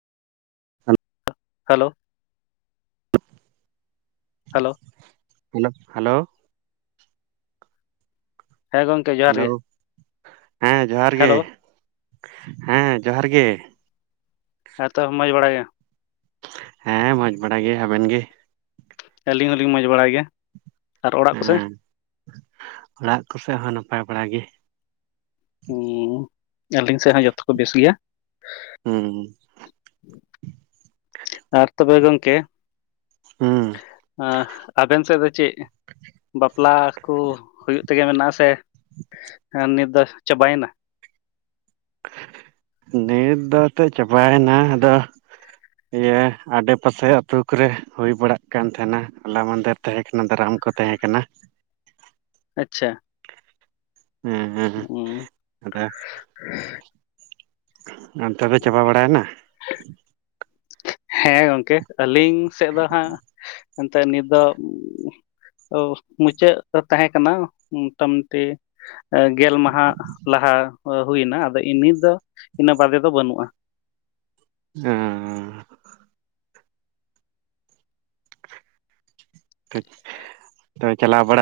Hello hello, hello hello ᱦᱮᱸ ᱜᱚᱝᱠ hello ᱦᱮᱸ ᱡᱚᱦᱟᱨ ᱜᱮ, ᱦᱮᱞᱳ ᱦᱮᱸ ᱡᱚᱦᱟᱨ ᱜᱮ, ᱦᱮᱸ ᱛᱚ ᱢᱚᱡᱽ ᱵᱟᱲᱟᱭ ᱜᱮᱭᱟᱢ? ᱦᱮᱸ ᱢᱚᱡᱽ ᱵᱟᱲᱟ ᱜᱮ ᱟᱵᱮᱱ ᱜᱮ? ᱟᱹᱞᱤᱧ ᱦᱚᱞᱤᱧ ᱢᱚᱡᱽ ᱵᱟᱲᱟᱭ ᱜᱮᱭᱟ ᱟᱨ ᱚᱲᱟᱜ ᱠᱚᱥᱮ? ᱦᱮᱸ ᱚᱲᱟᱜ ᱠᱚᱥᱮᱫ ᱦᱚᱸ ᱱᱟᱯᱟᱭ ᱵᱟᱲᱟ ᱜᱮ᱾ ᱦᱩᱸ ᱟᱹᱞᱤᱧ ᱥᱮᱫ ᱦᱚᱸ ᱡᱚᱛᱚ ᱠᱚ ᱵᱮᱥ ᱜᱮᱭᱟ᱾ ᱦᱩᱸ ᱟᱨ ᱛᱚᱵᱮ ᱜᱚᱢᱠᱮ ᱦᱩᱸ ᱟᱵᱮᱱ ᱥᱮᱫ ᱫᱚ ᱪᱮᱫ ᱵᱟᱯᱞᱟ ᱠᱚ ᱦᱩᱭᱩᱜ ᱛᱮᱜᱮ ᱢᱮᱱᱟᱜᱼᱟ ᱥᱮ ᱱᱤᱛ ᱫᱚ ᱪᱟᱵᱟᱭᱮᱱᱟ ᱰᱮᱴ ᱫᱚᱛᱚ ᱪᱟᱵᱟᱭᱮᱱᱟ ᱟᱫᱚ ᱤᱭᱟᱹ ᱟᱰᱮᱯᱟᱥᱮ ᱟ ᱟᱹᱛᱩᱳ ᱠᱚᱨᱮ ᱦᱩᱭ ᱵᱟᱲᱟᱜ ᱠᱟᱱ ᱛᱟᱦᱮᱱᱟ ᱦᱚᱞᱟ ᱢᱟᱫᱮᱨ ᱛᱟᱦᱮᱸ ᱠᱟᱱᱟ ᱫᱟᱨᱟᱢ ᱠᱚ ᱛᱟᱦᱮᱸ ᱠᱟᱱᱟ ᱟᱪᱪᱷᱟ ᱦᱮᱸ ᱦᱮᱸ ᱩᱸ, ᱦᱮᱸ ᱟᱫᱚ ᱚᱱᱛᱮ ᱫᱚ ᱪᱟᱵᱟ ᱵᱟᱲᱟᱭᱮᱱᱟ ᱦᱮᱸ ᱜᱚᱝᱠᱮ ᱟᱹᱞᱤᱧ ᱥᱮᱫ ᱫᱚ ᱦᱟᱸᱜ ᱮᱱᱛᱜ ᱱᱤᱛ ᱫᱚ ᱢᱩᱪᱟᱹᱫ ᱛᱟᱦᱮᱸ ᱠᱟᱱᱟ ᱢᱚᱴᱟ ᱢᱩᱴᱤ ᱜᱮᱞ ᱢᱟᱦᱟ ᱞᱟᱦᱟ ᱦᱩᱭᱱᱟ ᱟᱫᱚ ᱤ ᱫᱚ ᱤᱱᱟᱹ ᱵᱟᱫᱮ ᱫᱚ ᱵᱟᱹᱱᱩᱜᱼᱟ᱾ ᱦᱚ ᱦᱚ ᱴᱷᱤᱠ ᱪᱟᱞᱟᱣ ᱵᱟᱲᱟᱜ